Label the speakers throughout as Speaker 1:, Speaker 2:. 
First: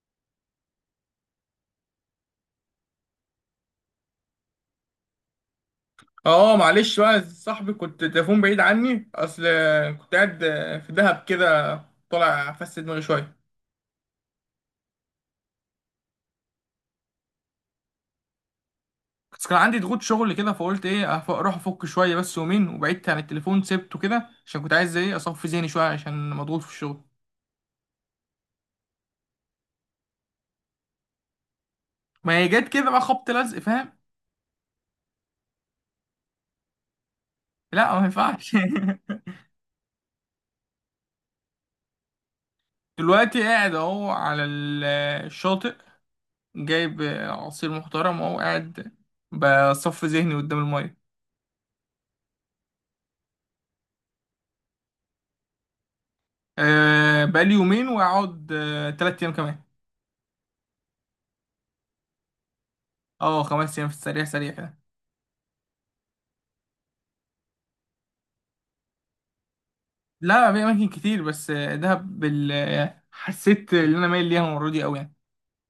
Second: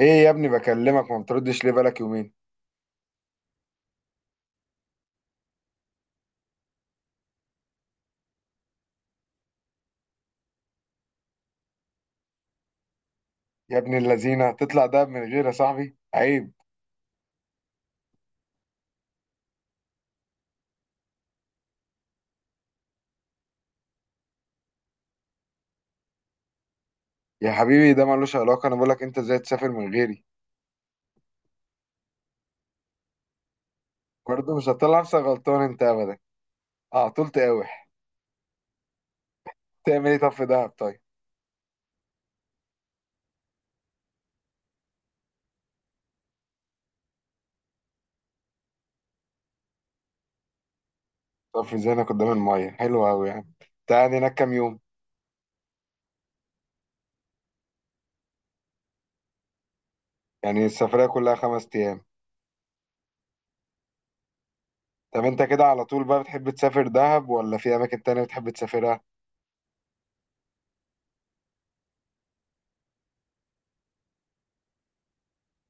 Speaker 1: ايه يا ابني، بكلمك ما بتردش ليه؟ بقالك يومين.
Speaker 2: اه، معلش بقى صاحبي، كنت تليفون بعيد عني، اصل كنت قاعد في دهب كده طالع افس دماغي شويه.
Speaker 1: يا ابن اللذينه، تطلع دهب من غيري يا صاحبي؟ عيب.
Speaker 2: بس كان عندي ضغوط شغل كده، فقلت ايه اروح افك شويه بس يومين، وبعدت عن التليفون سبته كده عشان كنت عايز ايه اصفي ذهني شويه عشان مضغوط في الشغل.
Speaker 1: يا حبيبي، ده ملوش علاقه. انا بقولك انت ازاي تسافر من غيري؟
Speaker 2: ما هي جت كده بقى خبط لزق، فاهم؟
Speaker 1: برضه مش هتطلع نفسك غلطان انت ابدا. اه، طول تقاوح.
Speaker 2: لا، ما ينفعش.
Speaker 1: تعمل ايه طب في دهب؟ طيب.
Speaker 2: دلوقتي قاعد اهو على الشاطئ، جايب عصير محترم، اهو قاعد بصفي ذهني قدام الميه.
Speaker 1: طب ذهنك قدام الميه حلو قوي يعني. تقعد هناك كام يوم؟
Speaker 2: أه، بقالي يومين، واقعد تلات ايام كمان.
Speaker 1: يعني السفريه كلها 5 ايام؟
Speaker 2: اه، خمس ايام في السريع سريع كده.
Speaker 1: طب انت كده على طول بقى، بتحب تسافر دهب ولا في اماكن تانية بتحب تسافرها؟
Speaker 2: لا، في اماكن كتير بس دهب حسيت ان انا مايل ليها المره دي قوي يعني.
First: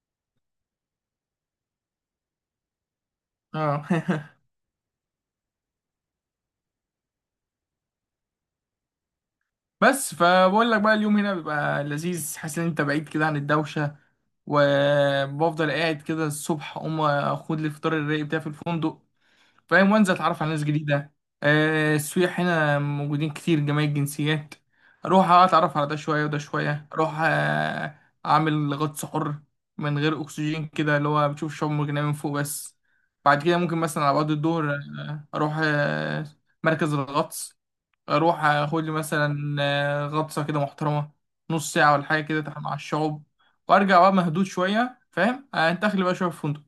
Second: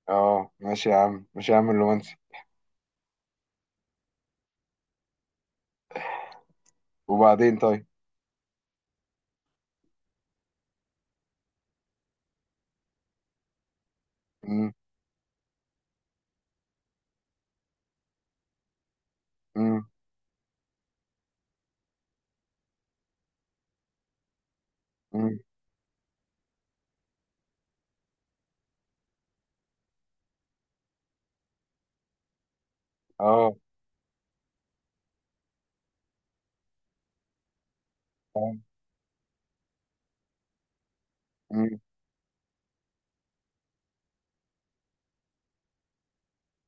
Speaker 1: اه ماشي يا عم، ماشي يا عم الرومانسي.
Speaker 2: اه.
Speaker 1: وبعدين طيب.
Speaker 2: بس فبقول لك بقى، اليوم هنا بيبقى لذيذ، حاسس ان انت بعيد كده عن الدوشه،
Speaker 1: امم.
Speaker 2: وبفضل قاعد كده الصبح اقوم اخد لي الفطار الرايق بتاعي في الفندق،
Speaker 1: امم.
Speaker 2: فاهم؟ وانزل اتعرف على ناس جديده. السياح هنا موجودين كتير، جميع الجنسيات. اروح
Speaker 1: امم.
Speaker 2: اتعرف على ده شويه وده شويه، اروح اعمل غطس حر من غير اكسجين كده، اللي هو بتشوف الشعاب المرجانيه من فوق بس. بعد
Speaker 1: اه
Speaker 2: كده ممكن مثلا على بعد الظهر، اروح مركز الغطس، اروح اخد لي مثلا غطسه كده محترمه، نص ساعه ولا حاجه كده، مع الشعوب. وارجع بقى مهدود شويه، فاهم؟ انت اخلي بقى شويه في فندق.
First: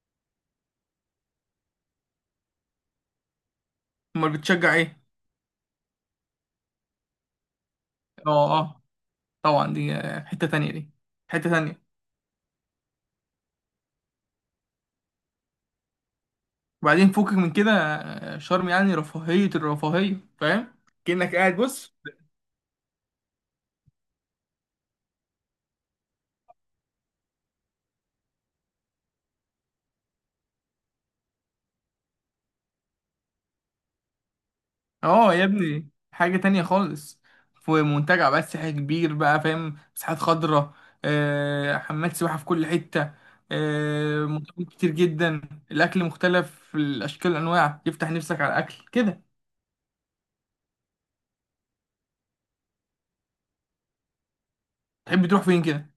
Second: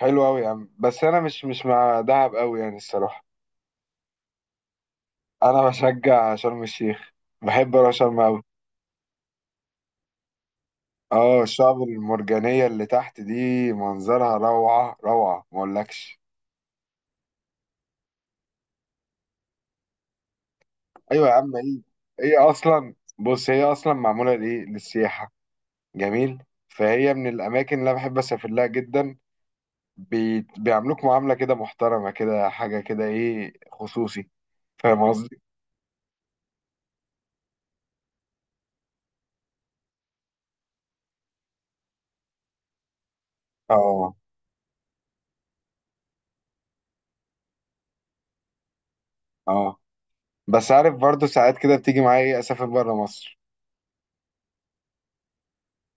Speaker 1: حلو قوي يا عم، بس انا مش مع دهب قوي يعني الصراحه.
Speaker 2: امال بتشجع ايه؟
Speaker 1: انا بشجع شرم الشيخ. بحب اروح شرم قوي.
Speaker 2: اه، اه، طبعا دي حتة تانية. دي
Speaker 1: اه
Speaker 2: حتة تانية.
Speaker 1: الشعب المرجانيه اللي تحت دي منظرها روعه روعه، ما اقولكش.
Speaker 2: وبعدين فوقك من كده، شرم يعني رفاهية الرفاهية، فاهم؟
Speaker 1: ايوه يا
Speaker 2: كأنك
Speaker 1: عم.
Speaker 2: قاعد
Speaker 1: ايه؟
Speaker 2: بص.
Speaker 1: ايه اصلا؟ بص، هي اصلا معموله لايه؟ للسياحه. جميل، فهي من الاماكن اللي انا بحب اسافر لها جدا. بيعاملوك معامله كده محترمه، كده حاجه، كده ايه، خصوصي. فاهم
Speaker 2: اه
Speaker 1: قصدي؟
Speaker 2: يا ابني، حاجة تانية خالص. في منتجع بقى سياحي كبير بقى، فاهم؟ مساحات خضراء، حمامات سباحة في كل حتة،
Speaker 1: اه
Speaker 2: مطاعم كتير جدا. الأكل مختلف الأشكال والأنواع، يفتح نفسك على الأكل كده.
Speaker 1: اه. بس عارف برضو ساعات كده بتيجي معايا اسافر بره مصر.
Speaker 2: تحب تروح فين كده؟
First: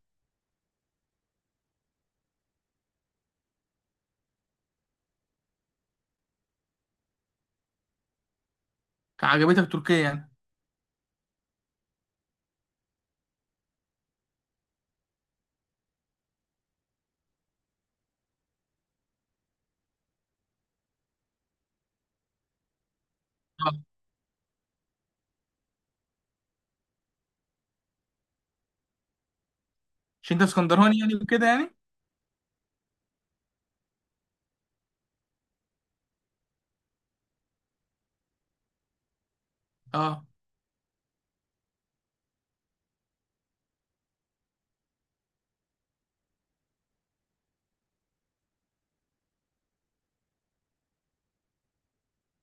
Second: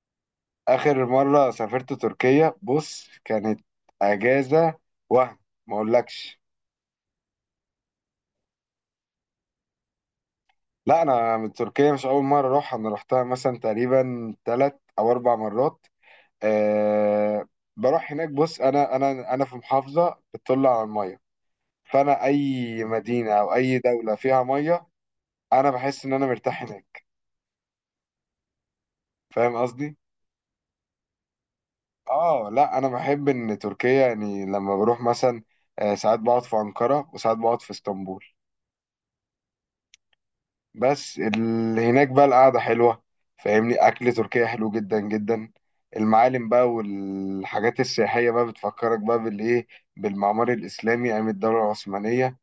Speaker 1: آخر مرة سافرت تركيا. بص، كانت أجازة وهم، ما أقولكش.
Speaker 2: عجبتك تركيا يعني؟
Speaker 1: لا، أنا من تركيا مش أول مرة أروحها. أنا روحتها مثلا تقريبا 3 أو 4 مرات. أه، بروح هناك. بص، أنا في محافظة بتطل على المية. فأنا أي مدينة أو أي
Speaker 2: اه.
Speaker 1: دولة فيها مية، أنا بحس إن أنا مرتاح هناك. فاهم قصدي؟
Speaker 2: عشان انت اسكندراني يعني وكده يعني.
Speaker 1: آه لا، أنا بحب إن تركيا يعني. لما بروح مثلا، ساعات بقعد في أنقرة وساعات بقعد في اسطنبول.
Speaker 2: اه،
Speaker 1: بس اللي هناك بقى القعدة حلوة، فاهمني؟ أكل تركيا حلو جدا جدا. المعالم بقى والحاجات السياحية بقى بتفكرك بقى بالإيه؟ بالمعمار الإسلامي أيام الدولة العثمانية.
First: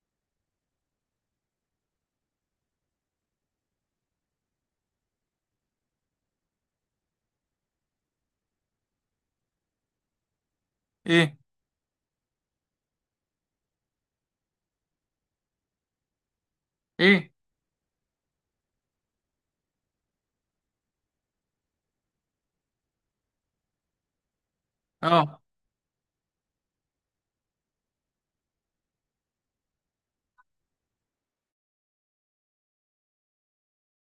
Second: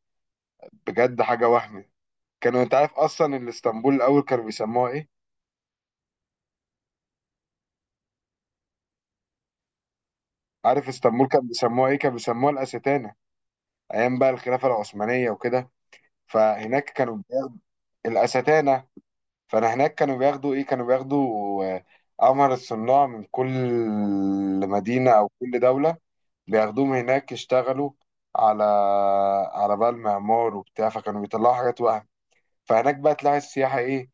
Speaker 1: بجد حاجة وهم. أنت عارف أصلا إن اسطنبول الأول كانوا بيسموها إيه؟ عارف اسطنبول
Speaker 2: ايه،
Speaker 1: كانوا بيسموها إيه؟ كانوا بيسموها الأستانة، أيام بقى الخلافة العثمانية وكده. فهناك كانوا
Speaker 2: ايه،
Speaker 1: بياخدوا الأستانة. فأنا هناك كانوا بياخدوا إيه؟ كانوا بياخدوا أمهر الصناع من كل مدينة أو
Speaker 2: اه.
Speaker 1: كل دولة. بياخدوهم هناك يشتغلوا على، بقى المعمار وبتاع، فكانوا بيطلعوا حاجات وهم. فهناك بقى تلاقي السياحة إيه؟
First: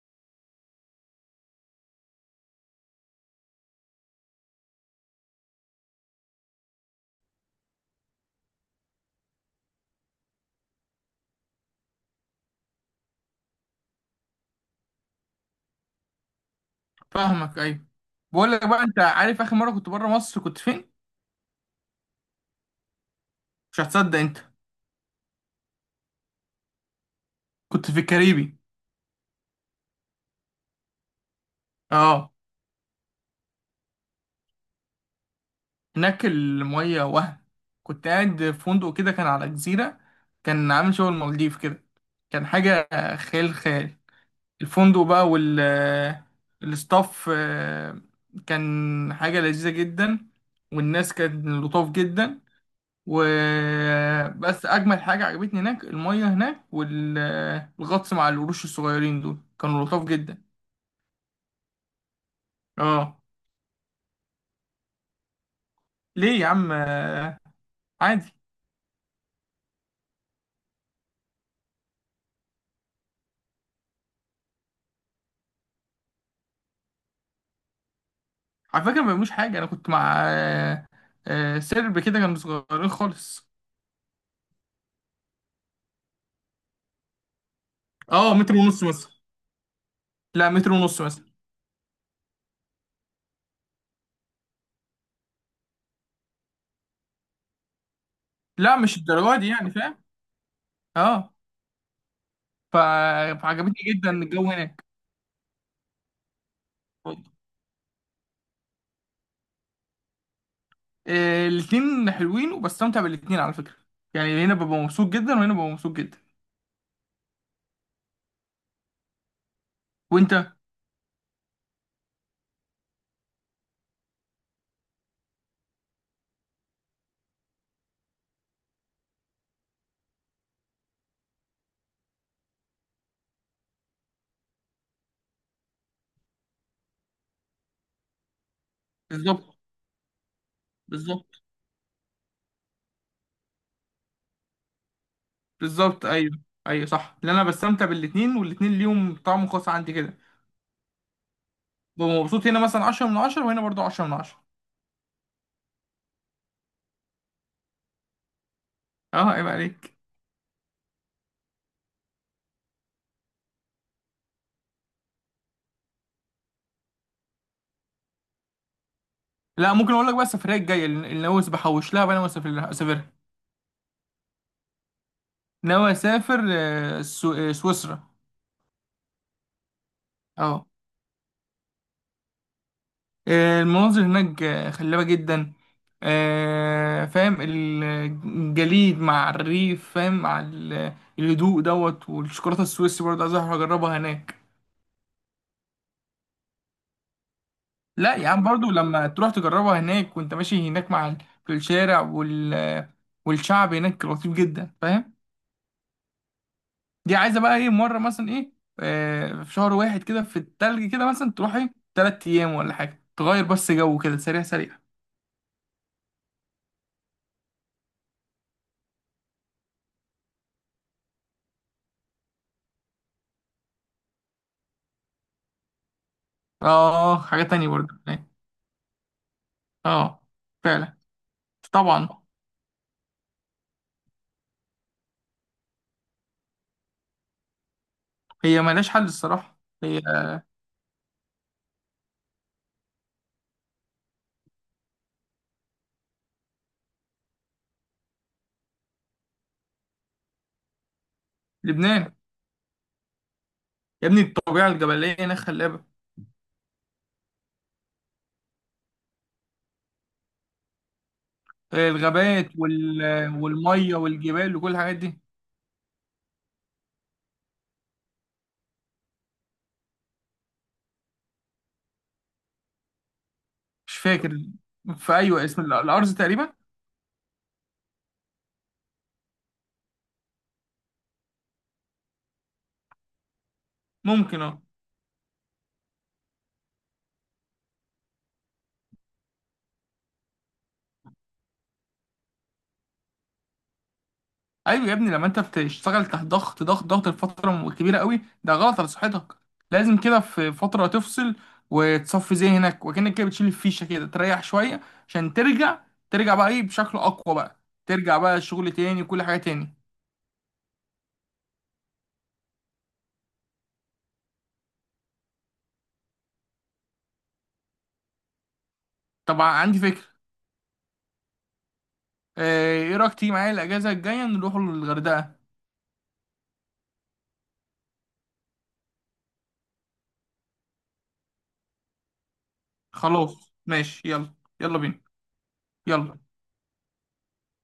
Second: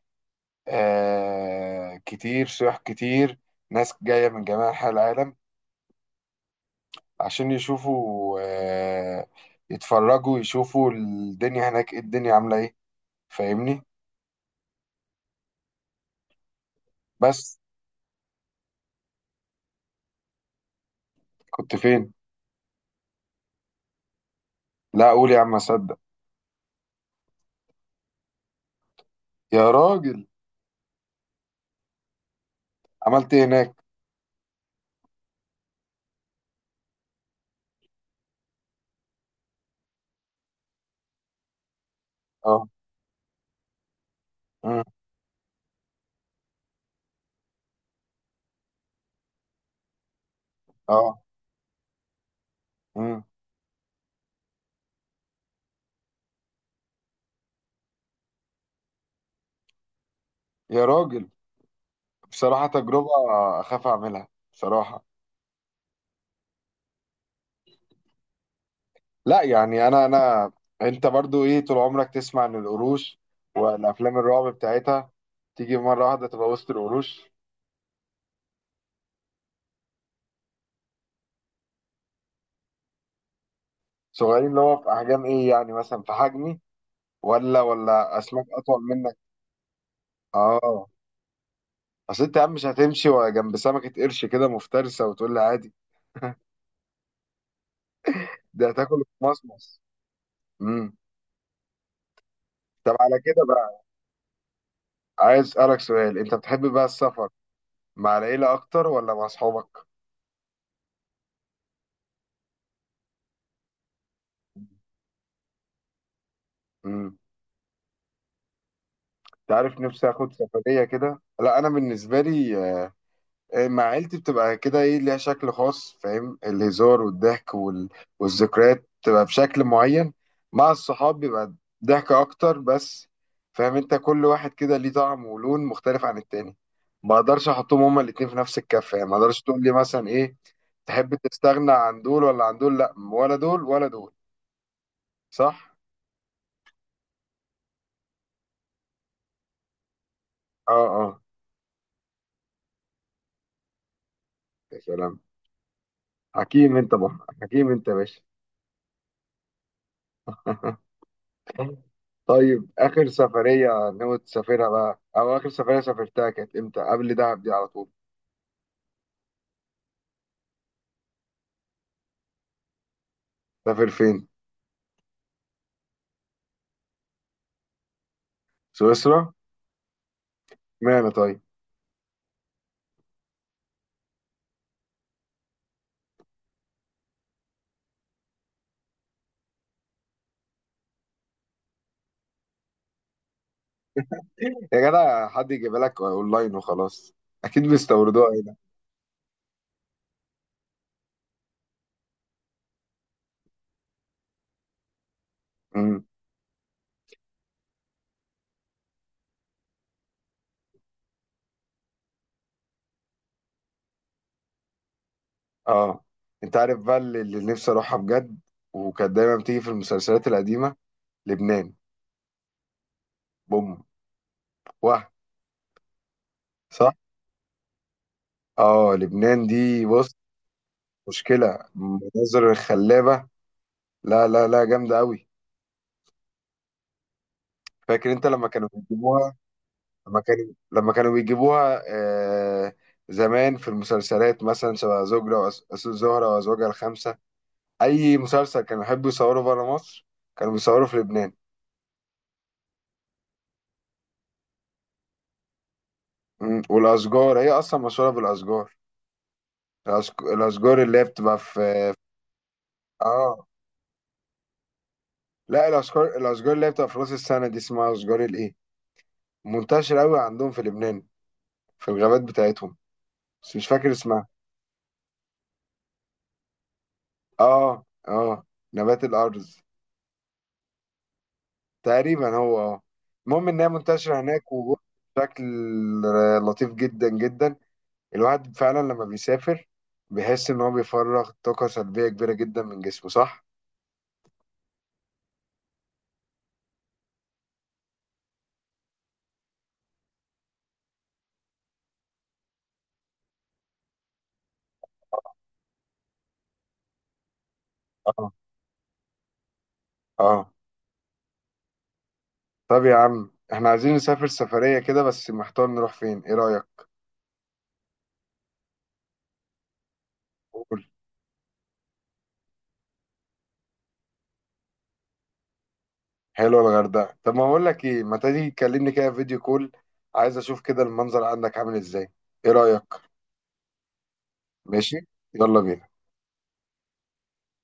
Speaker 1: آه، كتير سياح كتير. ناس جاية من جميع أنحاء العالم عشان يشوفوا، يتفرجوا، يشوفوا الدنيا هناك إيه، الدنيا عاملة إيه. فاهمني؟ بس.
Speaker 2: فاهمك، ايوه. بقول لك بقى، انت عارف اخر مره كنت بره مصر كنت فين؟
Speaker 1: كنت فين؟
Speaker 2: مش هتصدق انت.
Speaker 1: لا، أقول يا عم أصدق.
Speaker 2: كنت في الكاريبي.
Speaker 1: يا راجل،
Speaker 2: اه،
Speaker 1: عملت إيه هناك؟
Speaker 2: هناك الميه وهم. كنت قاعد في فندق كده، كان على جزيره، كان عامل شغل المالديف كده، كان
Speaker 1: أه.
Speaker 2: حاجه خيال خيال.
Speaker 1: أمم.
Speaker 2: الفندق بقى الستاف، كان حاجه لذيذه جدا، والناس
Speaker 1: أه.
Speaker 2: كانت لطاف جدا.
Speaker 1: أمم.
Speaker 2: وبس اجمل حاجه عجبتني هناك الميه هناك، والغطس مع القروش الصغيرين دول، كانوا لطاف جدا.
Speaker 1: يا راجل، بصراحة تجربة
Speaker 2: اه.
Speaker 1: أخاف أعملها، بصراحة.
Speaker 2: ليه يا عم؟ عادي،
Speaker 1: لا يعني انا. انت برضو ايه، طول عمرك تسمع ان القروش والافلام الرعب بتاعتها، تيجي مره واحده تبقى وسط القروش.
Speaker 2: على فكره ما بيعملوش حاجه. انا كنت مع سرب كده، كانوا صغيرين خالص.
Speaker 1: صغيرين اللي هو في احجام ايه يعني؟ مثلا في حجمي، ولا
Speaker 2: اه،
Speaker 1: اسماك
Speaker 2: متر ونص
Speaker 1: اطول
Speaker 2: مثلا.
Speaker 1: منك؟
Speaker 2: لا، متر
Speaker 1: اه.
Speaker 2: ونص مثلا.
Speaker 1: اصل انت يا عم مش هتمشي جنب سمكه قرش كده مفترسه وتقول لي عادي. ده
Speaker 2: لا، مش
Speaker 1: هتاكل
Speaker 2: الدرجه دي يعني،
Speaker 1: مصمص.
Speaker 2: فاهم؟
Speaker 1: امم.
Speaker 2: اه. ف-
Speaker 1: طب على كده بقى،
Speaker 2: فعجبتني جدا الجو هناك.
Speaker 1: عايز اسالك سؤال. انت بتحب بقى السفر مع العيله اكتر ولا مع اصحابك؟
Speaker 2: الاتنين حلوين وبستمتع بالاتنين على فكره. يعني هنا ببقى مبسوط جدا، وهنا ببقى مبسوط جدا.
Speaker 1: امم. تعرف نفسي اخد
Speaker 2: وانت؟
Speaker 1: سفريه كده. لا، انا بالنسبه لي مع عيلتي بتبقى كده ايه، ليها شكل خاص، فاهم؟ الهزار والضحك والذكريات بتبقى بشكل معين. مع الصحاب بيبقى ضحك اكتر بس، فاهم؟ انت كل واحد كده ليه طعم ولون مختلف عن التاني. ما اقدرش احطهم هما الاتنين في نفس الكفة يعني. ما اقدرش
Speaker 2: بالظبط،
Speaker 1: تقول لي مثلا ايه، تحب
Speaker 2: بالظبط.
Speaker 1: تستغنى عن دول ولا عن دول؟ لا، ولا دول ولا دول. صح.
Speaker 2: بالظبط، ايوه. ايوه صح، لان انا بستمتع بالاتنين، والاتنين ليهم طعم خاص عندي كده.
Speaker 1: اه اه.
Speaker 2: ببقى مبسوط هنا مثلا 10 من 10، وهنا برضو 10 من 10.
Speaker 1: يا سلام، حكيم انت بقى، حكيم انت يا باشا.
Speaker 2: اه، عيب عليك.
Speaker 1: طيب، آخر سفرية ناوي تسافرها بقى، أو آخر سفرية سافرتها كانت إمتى؟ قبل دهب دي على طول؟
Speaker 2: لا، ممكن اقول لك بقى، السفريه الجايه اللي ناوي بحوش لها بقى، ناوي اسافر لها اسافرها.
Speaker 1: سافر فين؟
Speaker 2: ناوي اسافر سويسرا.
Speaker 1: سويسرا؟
Speaker 2: اه.
Speaker 1: معنى طيب.
Speaker 2: المناظر هناك خلابه جدا. فاهم، الجليد مع الريف، فاهم، مع الهدوء دوت، والشوكولاته السويسي برضه عايز أروح اجربها هناك.
Speaker 1: يا جدع، حد يجيب لك أونلاين وخلاص. أكيد
Speaker 2: لا
Speaker 1: بيستوردوها
Speaker 2: يا عم،
Speaker 1: هنا.
Speaker 2: برضو لما تروح تجربها هناك وانت ماشي هناك، مع في الشارع والشعب هناك لطيف جدا، فاهم؟
Speaker 1: امم.
Speaker 2: دي عايزه بقى ايه مره مثلا ايه. في شهر واحد كده في التلج كده، مثلا تروح ايه تلات ايام ولا حاجه، تغير بس جو كده سريع سريع.
Speaker 1: أه، أنت عارف بقى اللي نفسي أروحها بجد، وكانت دايما بتيجي في المسلسلات القديمة؟ لبنان. بوم. واه. صح؟
Speaker 2: اه، حاجه تانية برضو هناك.
Speaker 1: أه، لبنان دي بص،
Speaker 2: اه، فعلا.
Speaker 1: مشكلة
Speaker 2: طبعا.
Speaker 1: المناظر الخلابة. لا لا لا، جامدة أوي. فاكر أنت لما
Speaker 2: هي
Speaker 1: كانوا
Speaker 2: ملهاش حل
Speaker 1: بيجيبوها؟
Speaker 2: الصراحه هي.
Speaker 1: لما كانوا بيجيبوها زمان، في المسلسلات مثلا شبه زوجة زهرة وأزواجها الخمسة. أي مسلسل كانوا يحبوا يصوروا بره مصر كانوا بيصوروا في لبنان.
Speaker 2: لبنان. يا ابني، الطبيعه الجبليه هناك خلابه.
Speaker 1: مم، والأشجار هي أصلا مشهورة بالأشجار. الأشجار اللي هي بتبقى في،
Speaker 2: الغابات
Speaker 1: آه
Speaker 2: والميه والجبال وكل الحاجات دي.
Speaker 1: لا الأشجار، اللي هي بتبقى في رأس السنة دي، اسمها أشجار الإيه؟ منتشرة أوي عندهم في لبنان في الغابات بتاعتهم، بس مش فاكر
Speaker 2: مش
Speaker 1: اسمها.
Speaker 2: فاكر. في، ايوه، اسم الارز تقريبا.
Speaker 1: آه آه، نبات الأرز تقريبا هو. اه، المهم انها منتشره
Speaker 2: ممكن،
Speaker 1: هناك
Speaker 2: اه.
Speaker 1: وجوه بشكل لطيف جدا جدا. الواحد فعلا لما بيسافر بيحس ان هو بيفرغ طاقه سلبيه كبيره جدا من جسمه، صح.
Speaker 2: ايوه يا ابني، لما انت بتشتغل تحت ضغط ضغط ضغط لفتره كبيره قوي، ده غلط على صحتك. لازم كده في فتره تفصل، وتصفي ذهنك، وكأنك كده بتشيل الفيشه كده، تريح شويه عشان ترجع. ترجع بقى ايه بشكل اقوى بقى. ترجع
Speaker 1: اه.
Speaker 2: بقى الشغل تاني وكل حاجه تاني.
Speaker 1: اه. طب يا عم، احنا عايزين نسافر سفريه كده بس محتار نروح فين، ايه رايك؟
Speaker 2: طبعا عندي فكره.
Speaker 1: قول.
Speaker 2: ايه رايك تيجي معايا الاجازه الجايه نروح الغردقه؟
Speaker 1: حلوه الغردقه. طب ما اقول لك ايه، ما تيجي تكلمني كده فيديو كول، عايز اشوف كده المنظر عندك عامل ازاي. ايه رايك؟
Speaker 2: خلاص ماشي، يلا، يلا
Speaker 1: ماشي.
Speaker 2: بينا،
Speaker 1: يلا بينا.
Speaker 2: يلا.